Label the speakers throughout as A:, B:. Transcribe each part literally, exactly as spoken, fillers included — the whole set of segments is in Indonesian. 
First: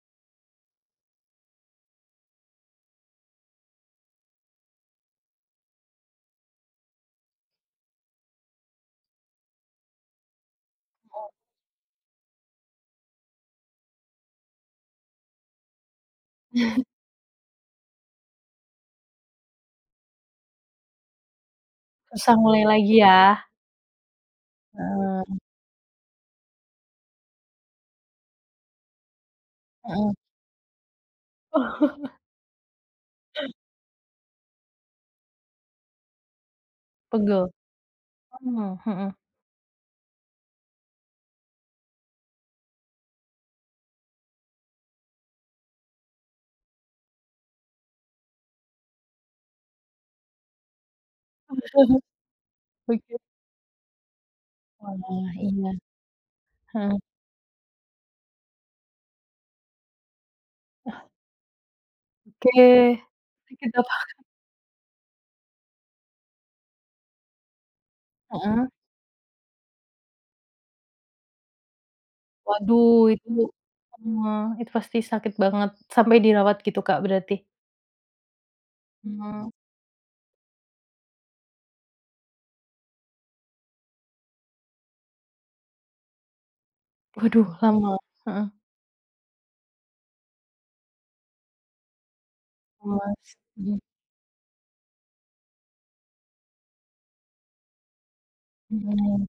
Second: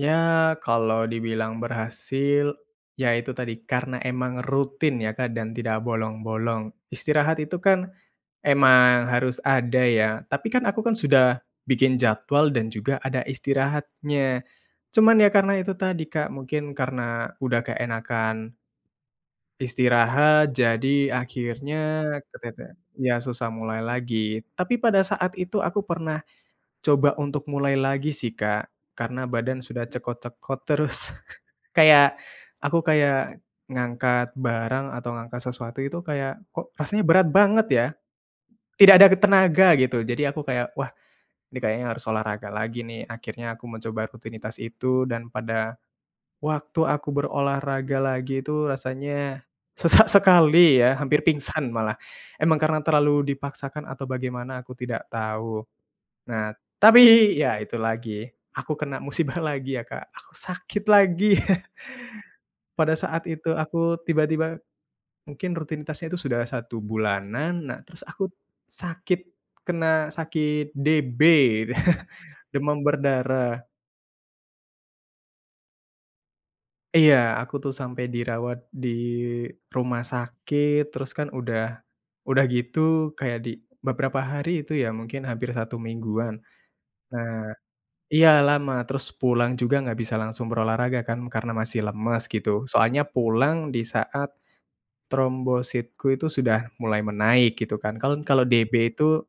A: Ya, kalau dibilang berhasil, ya itu tadi, karena emang rutin ya, Kak, dan tidak bolong-bolong. Istirahat itu kan, emang harus ada ya. Tapi kan aku kan sudah bikin jadwal dan juga ada istirahatnya. Cuman ya karena itu tadi, Kak, mungkin karena udah keenakan istirahat jadi akhirnya
B: Susah mulai
A: ketete
B: lagi
A: ya
B: ya.
A: susah mulai lagi. Tapi pada saat
B: Heeh.
A: itu aku pernah coba untuk mulai lagi sih, Kak, karena badan sudah
B: Heeh.
A: cekot-cekot terus. Kayak, aku kayak ngangkat barang atau ngangkat sesuatu itu kayak, "Kok rasanya berat
B: Pegal.
A: banget ya?"
B: Oh,
A: Tidak ada
B: mhm.
A: t tenaga gitu. Jadi aku kayak, “Wah, ini kayaknya harus olahraga lagi nih.” Akhirnya aku mencoba rutinitas itu dan pada waktu aku berolahraga lagi itu rasanya sesak sekali ya, hampir pingsan malah. Emang karena
B: Oke.
A: terlalu dipaksakan atau bagaimana aku
B: Wah,
A: tidak tahu.
B: iya.
A: Nah,
B: Heeh.
A: tapi ya itu lagi aku kena musibah lagi ya, Kak, aku sakit
B: Eh.
A: lagi. Pada
B: Oke.
A: saat itu
B: Sakit apa?
A: aku tiba-tiba mungkin rutinitasnya itu sudah satu bulanan. Nah, terus aku
B: Heeh.
A: sakit, kena sakit DB, demam
B: Waduh, itu
A: berdarah.
B: heeh, itu pasti sakit banget, sampai dirawat gitu, Kak,
A: Iya,
B: berarti?
A: aku tuh sampai dirawat di
B: Mmm.
A: rumah sakit. Terus kan udah udah gitu kayak di beberapa hari itu ya mungkin hampir satu mingguan. Nah
B: Waduh, lama.
A: iya,
B: Heeh.
A: lama. Terus pulang juga nggak bisa langsung berolahraga kan karena masih lemas gitu, soalnya
B: Lemas,
A: pulang
B: hmm.
A: di saat trombositku itu sudah mulai menaik gitu kan. Kan kalau DB
B: Hmm.
A: itu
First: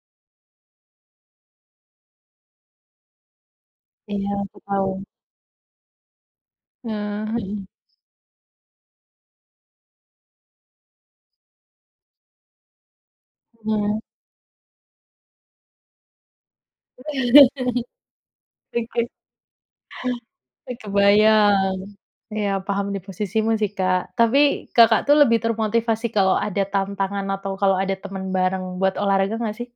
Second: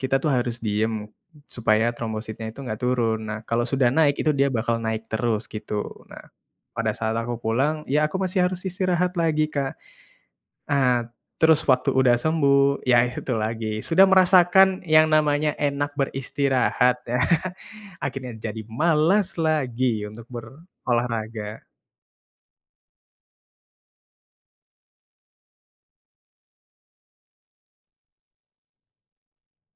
A: kita tuh harus diem supaya trombositnya itu nggak turun. Nah kalau sudah naik
B: Iya,
A: itu dia
B: aku
A: bakal
B: tahu.
A: naik terus gitu. Nah, pada saat
B: Eee,
A: aku
B: mhm.
A: pulang ya aku masih harus istirahat lagi, Kak. Ah, terus waktu udah sembuh, ya itu lagi,
B: Iya.
A: sudah merasakan yang namanya enak beristirahat ya, akhirnya jadi
B: Oke.
A: malas lagi untuk
B: Eee,
A: berolahraga.
B: kebayang. Iya, paham diposisimu sih, Kak. Tapi Kakak tuh lebih termotivasi kalau ada tantangan atau kalau ada teman bareng buat olahraga nggak sih?